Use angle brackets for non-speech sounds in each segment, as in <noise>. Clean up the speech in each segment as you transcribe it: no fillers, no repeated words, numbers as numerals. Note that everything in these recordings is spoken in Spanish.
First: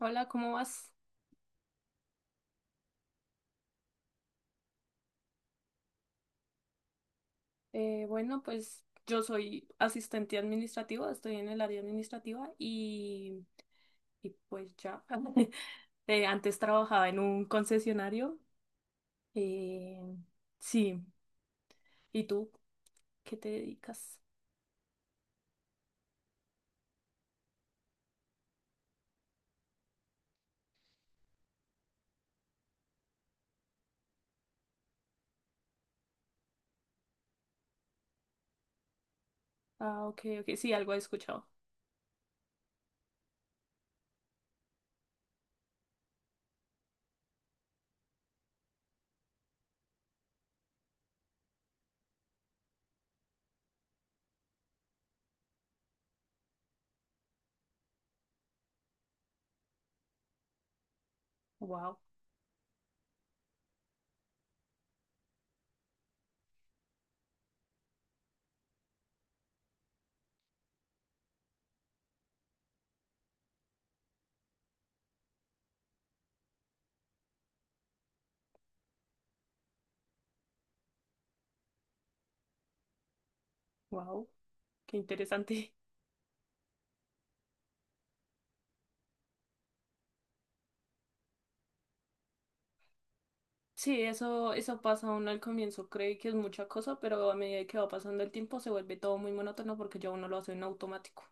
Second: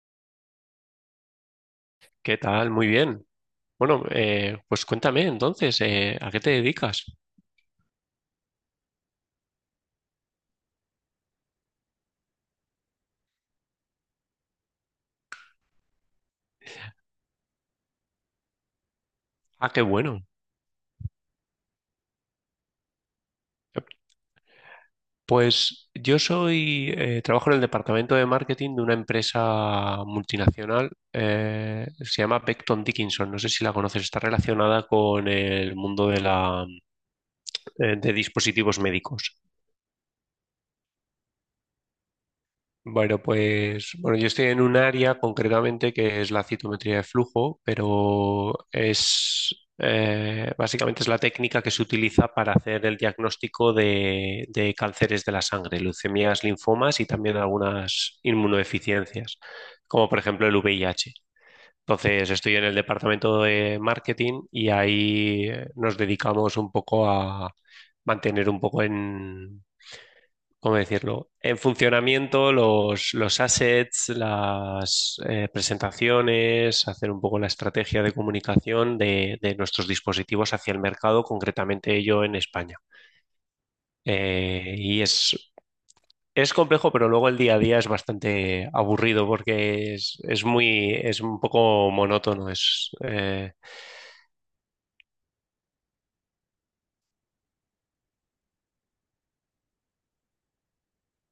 Hola, ¿cómo vas? ¿Qué tal? Muy bien. Bueno, pues cuéntame entonces, ¿a qué te dedicas? Bueno, pues yo soy asistente administrativa, estoy en el área administrativa y pues ya. <laughs> Antes trabajaba en un concesionario. Ah, qué eh, bueno. sí, ¿y tú qué te Eh, dedicas? Pues yo soy, trabajo en el departamento de marketing de una empresa multinacional, se llama Becton Dickinson, no sé si la conoces, está relacionada con el mundo de la, de dispositivos médicos. Ah, ok, ok, sí, algo he escuchado. Bueno, pues bueno, yo estoy en un área concretamente que es la citometría de flujo, pero es básicamente es la técnica que se utiliza para hacer el diagnóstico de cánceres de la sangre, leucemias, linfomas y también algunas inmunodeficiencias, como por ejemplo el VIH. Wow, Entonces, estoy en el departamento de marketing y ahí nos dedicamos un poco a mantener un poco en ¿cómo decirlo? En funcionamiento, los assets, las presentaciones, hacer un poco la estrategia de comunicación de nuestros dispositivos hacia el mercado, concretamente yo en España. wow, Eh, qué y es, interesante. <laughs> es complejo, pero luego el día a día es bastante aburrido porque es muy, es un poco monótono. Sí, eso pasa uno al comienzo, cree que es mucha cosa, pero a medida que va pasando el tiempo se vuelve todo muy monótono porque ya uno lo hace en automático.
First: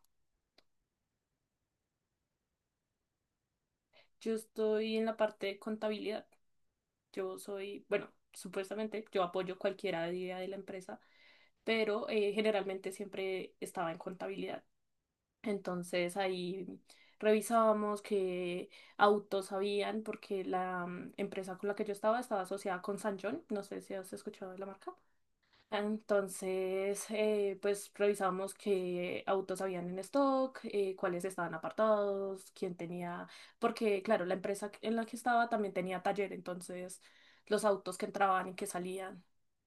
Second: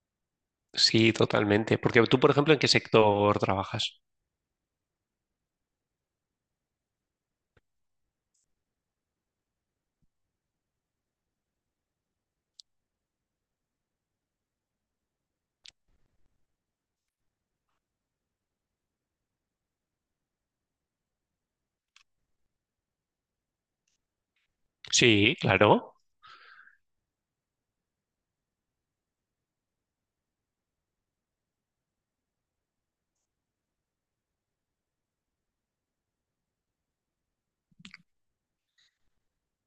Sí, totalmente. Porque tú, por ejemplo, ¿en qué sector trabajas? Yo estoy en la parte de contabilidad. Yo soy, bueno, supuestamente yo apoyo cualquier idea de la empresa, pero generalmente siempre estaba en contabilidad. Entonces ahí revisábamos qué autos habían, porque la empresa con la que yo estaba asociada con San John. No sé si has escuchado de la marca. Sí, claro. Entonces, pues revisamos qué autos habían en stock, cuáles estaban apartados, quién tenía, porque claro, la empresa en la que estaba también tenía taller, entonces los autos que entraban y que salían,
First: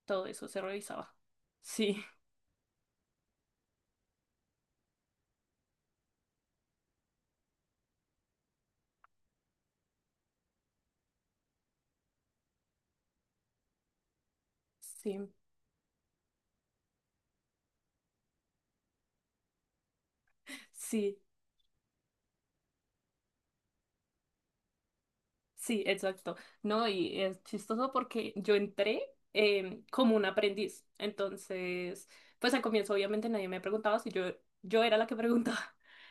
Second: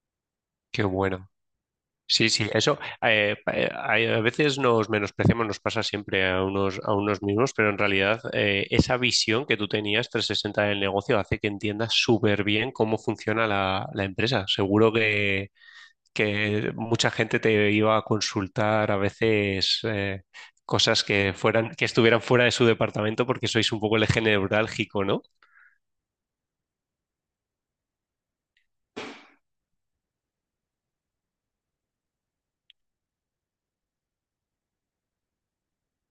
todo eso se Qué revisaba. bueno. Sí, Sí, sí, eso a veces nos menospreciamos, nos pasa siempre a unos mismos, pero en realidad esa visión que tú tenías 360 del negocio hace que entiendas súper bien cómo funciona la empresa. Sí, Que mucha gente te iba a consultar a veces cosas sí. que fueran, que estuvieran fuera de su departamento porque sois un poco el eje neurálgico, ¿no? Sí, exacto. No, y es chistoso porque yo entré como un aprendiz. Entonces, pues al comienzo obviamente nadie me preguntaba si yo era la que <laughs> preguntaba.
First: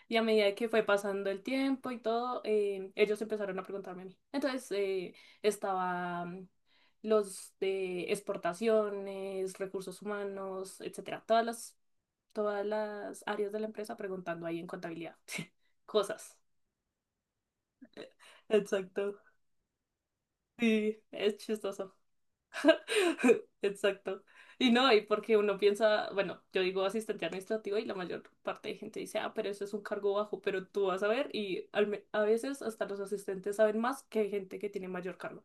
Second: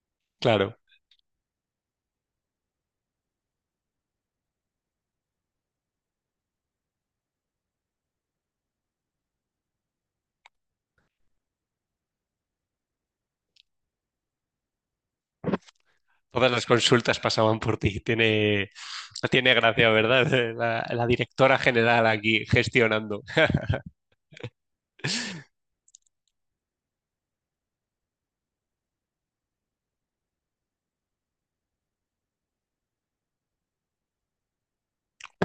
Y a medida que Claro. fue pasando el tiempo y todo, ellos empezaron a preguntarme a mí. Entonces, estaban los de exportaciones, recursos humanos, etcétera. Todas las áreas de la empresa preguntando ahí en contabilidad. <laughs> Cosas. Todas las consultas pasaban por ti. Exacto. Tiene gracia, ¿verdad? <laughs> Sí, La es directora chistoso. general aquí gestionando. <laughs> Exacto. Y no, y porque uno piensa, bueno, yo digo asistente administrativo y la mayor parte de gente dice, ah, pero eso es un cargo bajo, pero tú vas a ver y a veces hasta los asistentes saben más que gente que tiene mayor cargo.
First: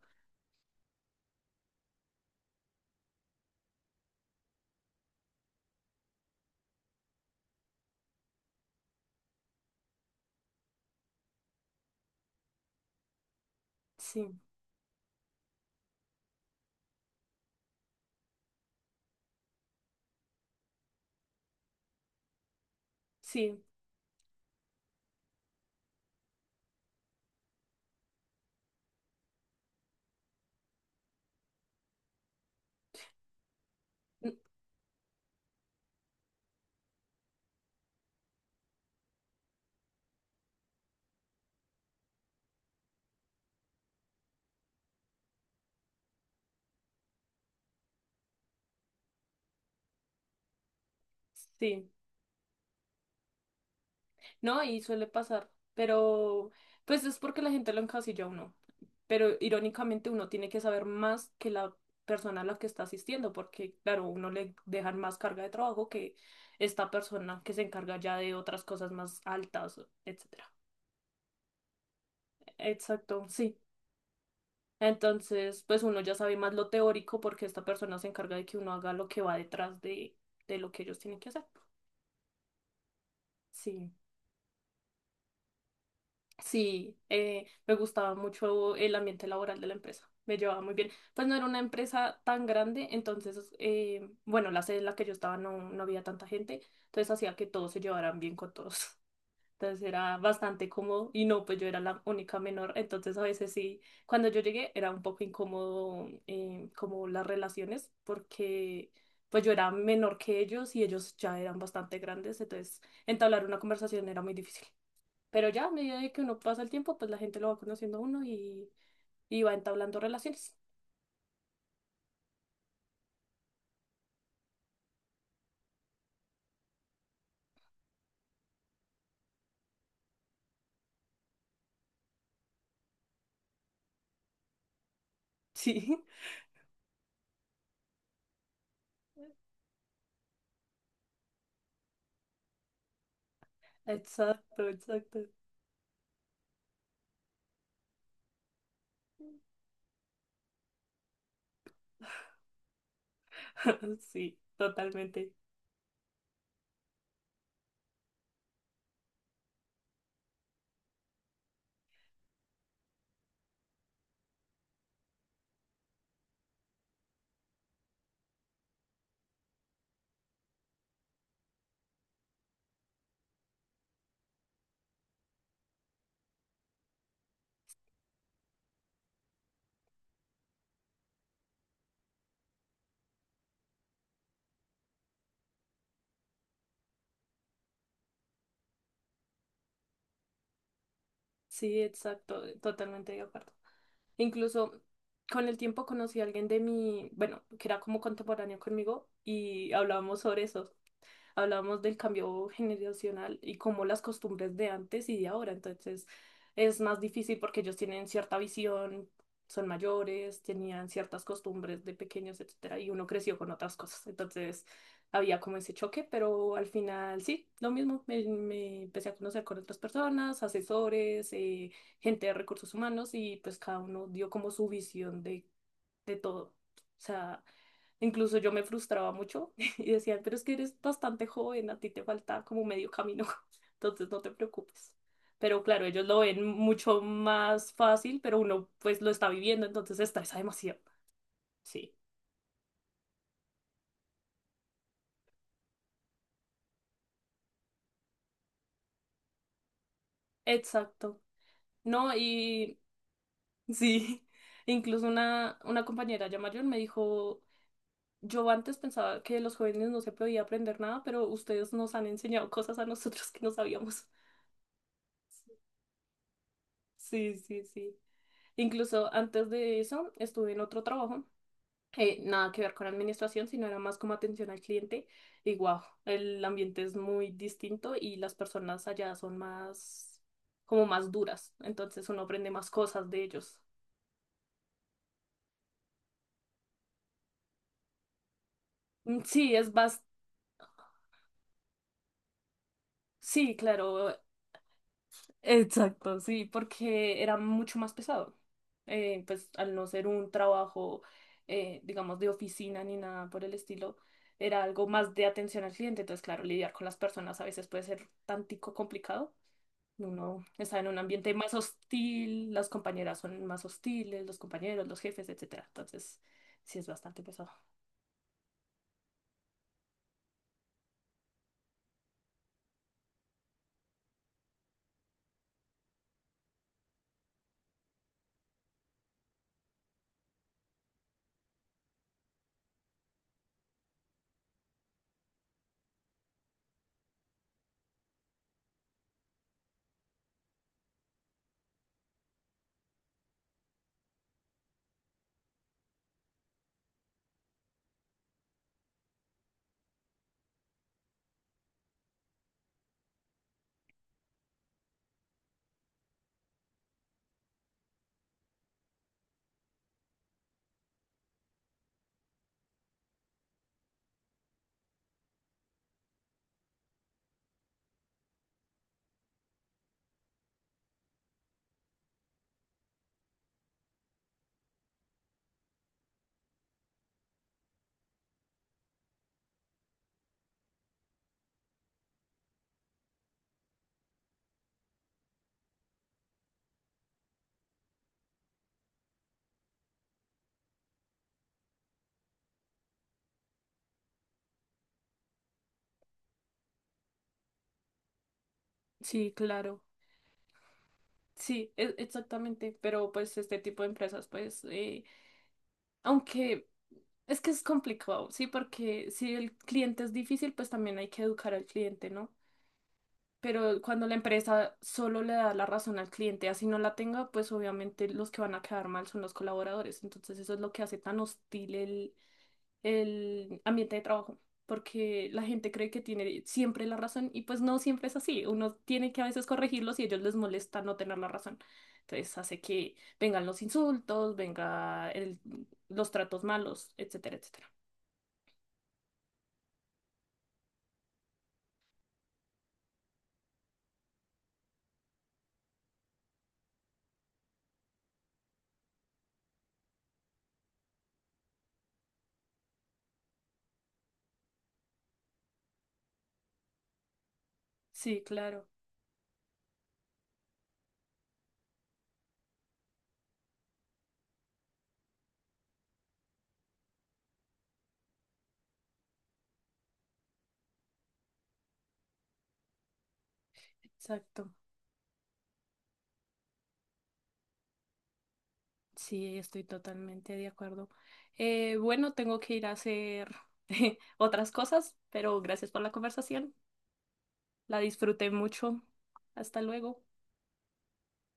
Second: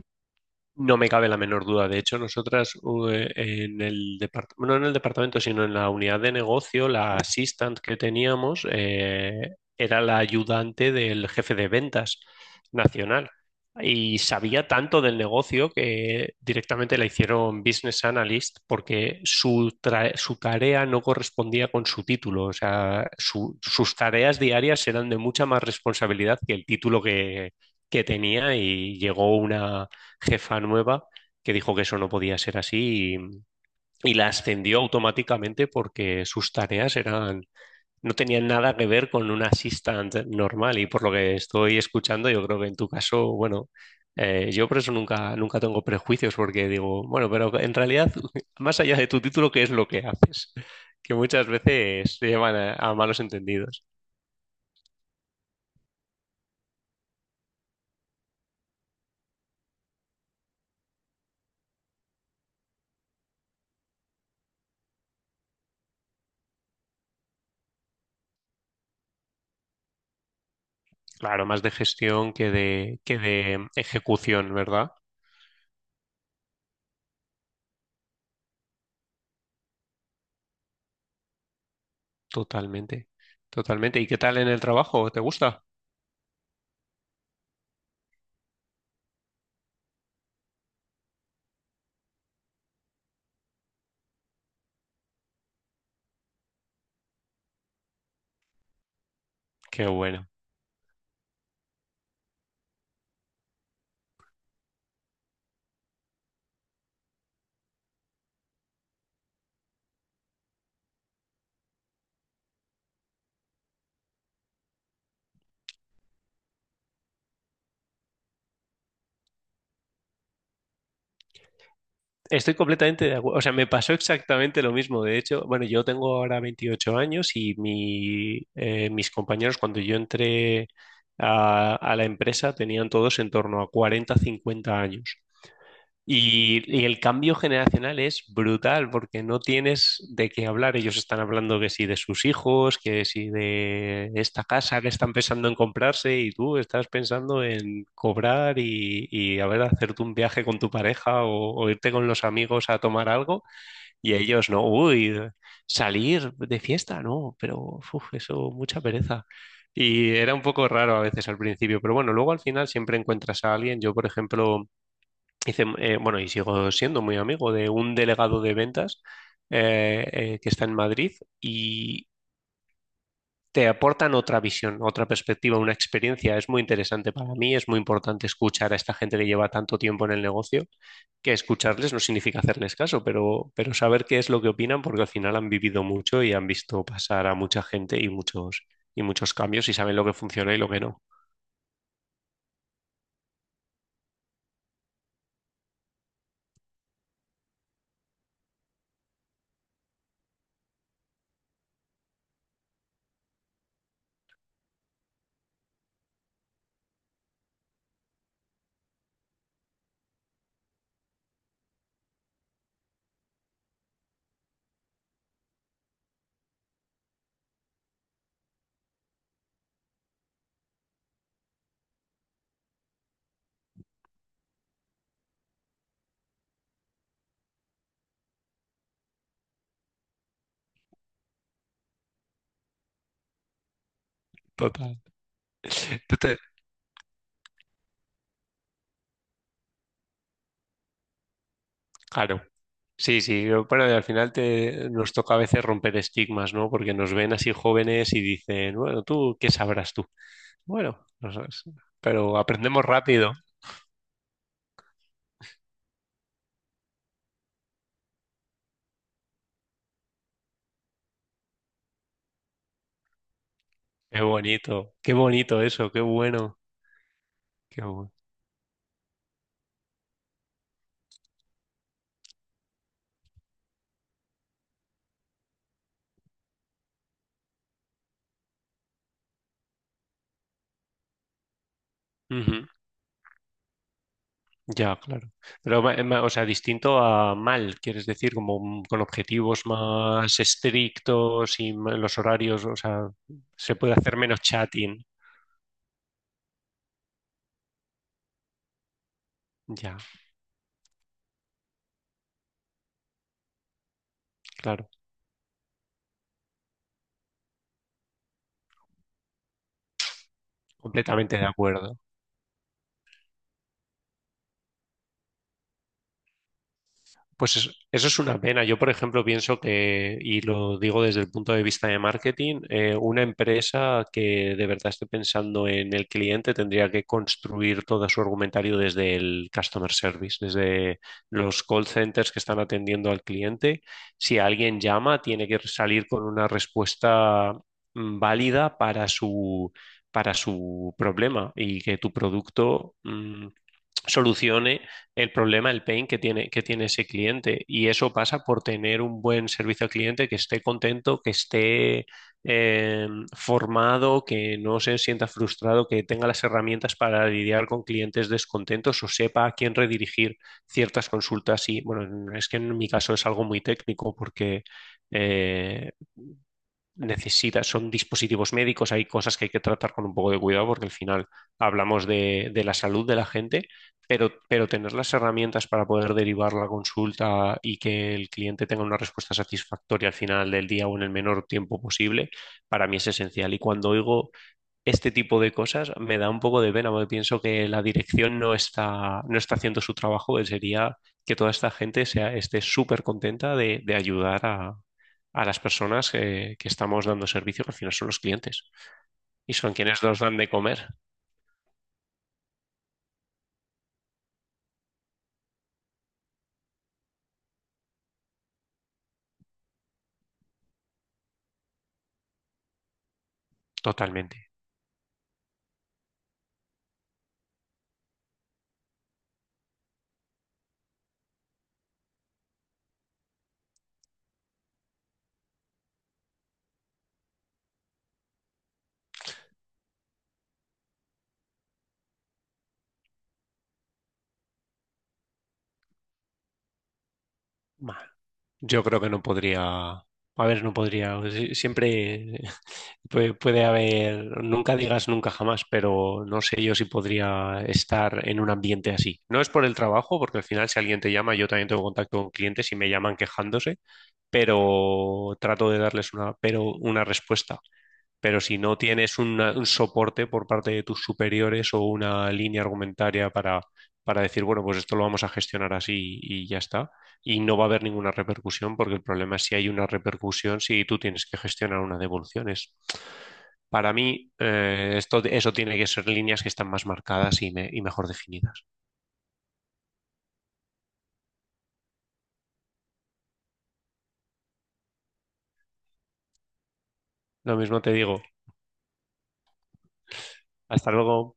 No me cabe la menor duda. De hecho, en el departamento, no en el departamento, sino en la unidad de negocio, la assistant que teníamos era la ayudante del jefe de ventas nacional y Sí, sabía tanto del negocio que directamente la hicieron business analyst porque su tarea no correspondía con su título. O sea, sí, sus tareas diarias eran de mucha más responsabilidad que el título que tenía y llegó una jefa nueva que dijo que eso no podía ser así y la mm, ascendió automáticamente porque sus tareas eran, no tenían nada que ver con un assistant normal y por lo que estoy escuchando, yo creo que en tu caso, bueno, yo por eso nunca, nunca tengo prejuicios porque digo, bueno, pero en realidad, <laughs> más allá de tu título, ¿qué es lo que haces? <laughs> Que muchas sí. veces se llevan a malos entendidos. No, y suele pasar, pero pues es porque la gente lo encasilla a uno. Pero irónicamente uno tiene que saber más que la persona a la que está asistiendo, porque claro, uno le dejan más carga de trabajo que esta persona que se encarga ya de otras cosas más altas, etcétera. Claro, más de gestión que que Exacto, sí. de ejecución, ¿verdad? Entonces, pues uno ya sabe más lo teórico porque esta persona se encarga de que uno haga lo que va detrás de lo que ellos tienen que hacer. Totalmente, Sí. totalmente. ¿Y qué tal en el trabajo? ¿Te gusta? Sí, me gustaba mucho el ambiente laboral de la empresa, me llevaba muy bien. Pues no era una empresa tan grande, entonces, bueno, la sede en la que yo estaba no había tanta gente, entonces hacía que todos se llevaran bien con todos. <laughs> Entonces Qué era bueno. bastante cómodo y no, pues yo era la única menor, entonces a veces sí, cuando yo llegué era un poco incómodo como las relaciones, porque pues yo era menor que ellos y ellos ya eran bastante grandes, entonces entablar una conversación era muy difícil. Pero ya, a medida de que uno pasa el tiempo, pues la gente lo va conociendo a uno y va entablando relaciones. Estoy completamente de acuerdo. O sea, me pasó exactamente lo mismo. De hecho, bueno, yo tengo ahora 28 años y mis compañeros cuando yo entré a la empresa tenían todos en torno a 40-50 años. Sí, Y el cambio generacional es brutal porque no <laughs> tienes de qué hablar. Ellos están hablando que sí de sus hijos, que sí de esta exacto, casa que están exacto. pensando en comprarse y tú estás pensando en cobrar y a ver, hacerte un viaje con tu pareja o irte con los amigos a tomar algo <laughs> y Sí, ellos no, uy, totalmente. salir de fiesta, no, pero uf, eso, mucha pereza. Y era un poco raro a veces al principio, pero bueno, luego al final siempre encuentras a alguien. Yo, por ejemplo... Hice, bueno, y sigo siendo muy amigo de un delegado de ventas que está en Madrid y te aportan otra visión, otra perspectiva, una experiencia. Es muy interesante para mí, es muy importante escuchar a esta gente que lleva tanto tiempo en el negocio, que escucharles no significa hacerles caso, pero saber qué es lo que opinan porque al final han vivido mucho y han visto pasar a mucha gente y muchos cambios y saben lo que funciona y lo que no. Sí, exacto, totalmente de acuerdo. Incluso con el tiempo conocí a alguien de mi, bueno, que era como contemporáneo conmigo y hablábamos sobre eso. Hablamos del cambio generacional y cómo las costumbres de antes y de ahora. Entonces es más difícil porque ellos tienen cierta visión, son mayores, tenían ciertas costumbres de pequeños, etcétera, y uno creció con otras cosas. Entonces había como ese choque, pero al final sí, lo mismo. Me empecé a conocer con otras personas, asesores, gente de recursos humanos y pues cada uno dio como su visión de todo. O sea, incluso yo me frustraba mucho <laughs> y decían, pero es que eres bastante joven, a ti te falta como medio camino, <laughs> entonces no te preocupes. Total. Pero claro, ellos <laughs> Tú lo te- ven mucho más fácil, pero uno pues lo está viviendo, entonces se estresa demasiado. Sí, Claro. Sí, sí, yo- bueno, y al final te, nos toca a veces romper estigmas, ¿no? Porque nos ven así jóvenes y dicen, bueno, tú, ¿qué sabrás tú? Bueno, exacto. no sabes, No, pero y aprendemos rápido. sí, <laughs> incluso una compañera ya mayor me dijo, yo antes pensaba que los jóvenes no se podía aprender nada, pero ustedes nos han enseñado cosas a nosotros que no sabíamos. Qué bonito eso, qué bueno, Sí, sí, qué sí. bueno. Incluso antes de eso estuve en otro trabajo, nada que ver con administración, sino era más como atención al cliente. Y wow, el ambiente es muy distinto y las personas allá son más, como más duras. Entonces uno aprende Ujú, más cosas de ellos. ya, claro. Pero, o sea, distinto a mal, quieres decir, como con Mm, sí, objetivos es más, más estrictos y los horarios, o sea, sí, se puede claro, hacer menos chatting. exacto, sí, porque era mucho más pesado. Pues al no Ya, ser un trabajo, digamos, de oficina ni nada por el estilo, era algo claro, más de atención al cliente. Entonces, claro, lidiar con las personas a veces puede ser tantico complicado. Uno está en un ambiente completamente de más acuerdo. hostil, las compañeras son más hostiles, los compañeros, los jefes, etcétera. Entonces, sí es bastante pesado. Pues eso es una pena. Yo, por ejemplo, pienso que, y lo digo desde el punto de vista de marketing, una empresa que de verdad esté pensando en el cliente tendría que construir todo su argumentario desde el customer service, desde los call centers que están atendiendo al cliente. Si alguien llama, tiene que salir con una respuesta válida para su problema y que tu producto... solucione el problema, el pain que tiene ese cliente. Y eso pasa por tener un buen servicio al cliente, que esté contento, que esté eh, formado, que no se sienta frustrado, que tenga las herramientas para lidiar con clientes descontentos o sepa a quién redirigir ciertas consultas. Y bueno, es que en mi caso es algo muy técnico porque... eh, necesita, son dispositivos médicos, hay cosas que hay que tratar con un poco de cuidado porque al final hablamos de la salud de la gente, pero tener las herramientas para poder derivar la consulta y que el cliente tenga una respuesta satisfactoria al final del día o en el menor tiempo posible, para mí es esencial. Y cuando oigo este tipo de cosas me da un poco de pena, porque pienso que la dirección no está, no está haciendo su trabajo, que sería que toda esta gente sea, esté súper contenta de ayudar a las personas que estamos dando servicio, que al final son los clientes, Sí, y son claro. quienes nos dan de comer Sí, exactamente. Pero pues este tipo de empresas, pues, aunque es que es complicado, sí, porque si el cliente es difícil, pues también hay que educar al cliente, ¿no? Pero cuando la totalmente. empresa solo le da la razón al cliente, así no la tenga, pues obviamente los que van a quedar mal son los colaboradores. Entonces eso es lo que hace tan hostil el ambiente de trabajo, porque la gente cree que tiene siempre la razón y pues no siempre es así. Uno tiene que a veces corregirlos y a ellos les molesta no tener la razón. Entonces hace que vengan los insultos, los tratos malos, etcétera, etcétera. Yo creo que no podría. A ver, no podría. Siempre <laughs> puede, puede haber. Nunca digas nunca jamás, pero no sé yo si podría estar en un ambiente así. No es por el trabajo, porque al final, si alguien te llama, yo también tengo contacto con clientes y me llaman quejándose, pero trato de darles una, pero una respuesta. Sí, Pero si claro, no tienes un soporte por parte de tus superiores o una línea argumentaria para decir, bueno, pues esto lo vamos a gestionar así y ya está, y no va a haber ninguna repercusión, porque el problema es si hay una repercusión, si tú tienes que gestionar unas devoluciones. Para mí, exacto. Eso tiene que ser líneas que están más marcadas y, y mejor definidas. Sí, estoy totalmente de acuerdo. Bueno, tengo que ir a hacer <laughs> otras cosas, pero gracias por la conversación. Lo La mismo te digo, disfruté mucho. Hasta luego. hasta luego.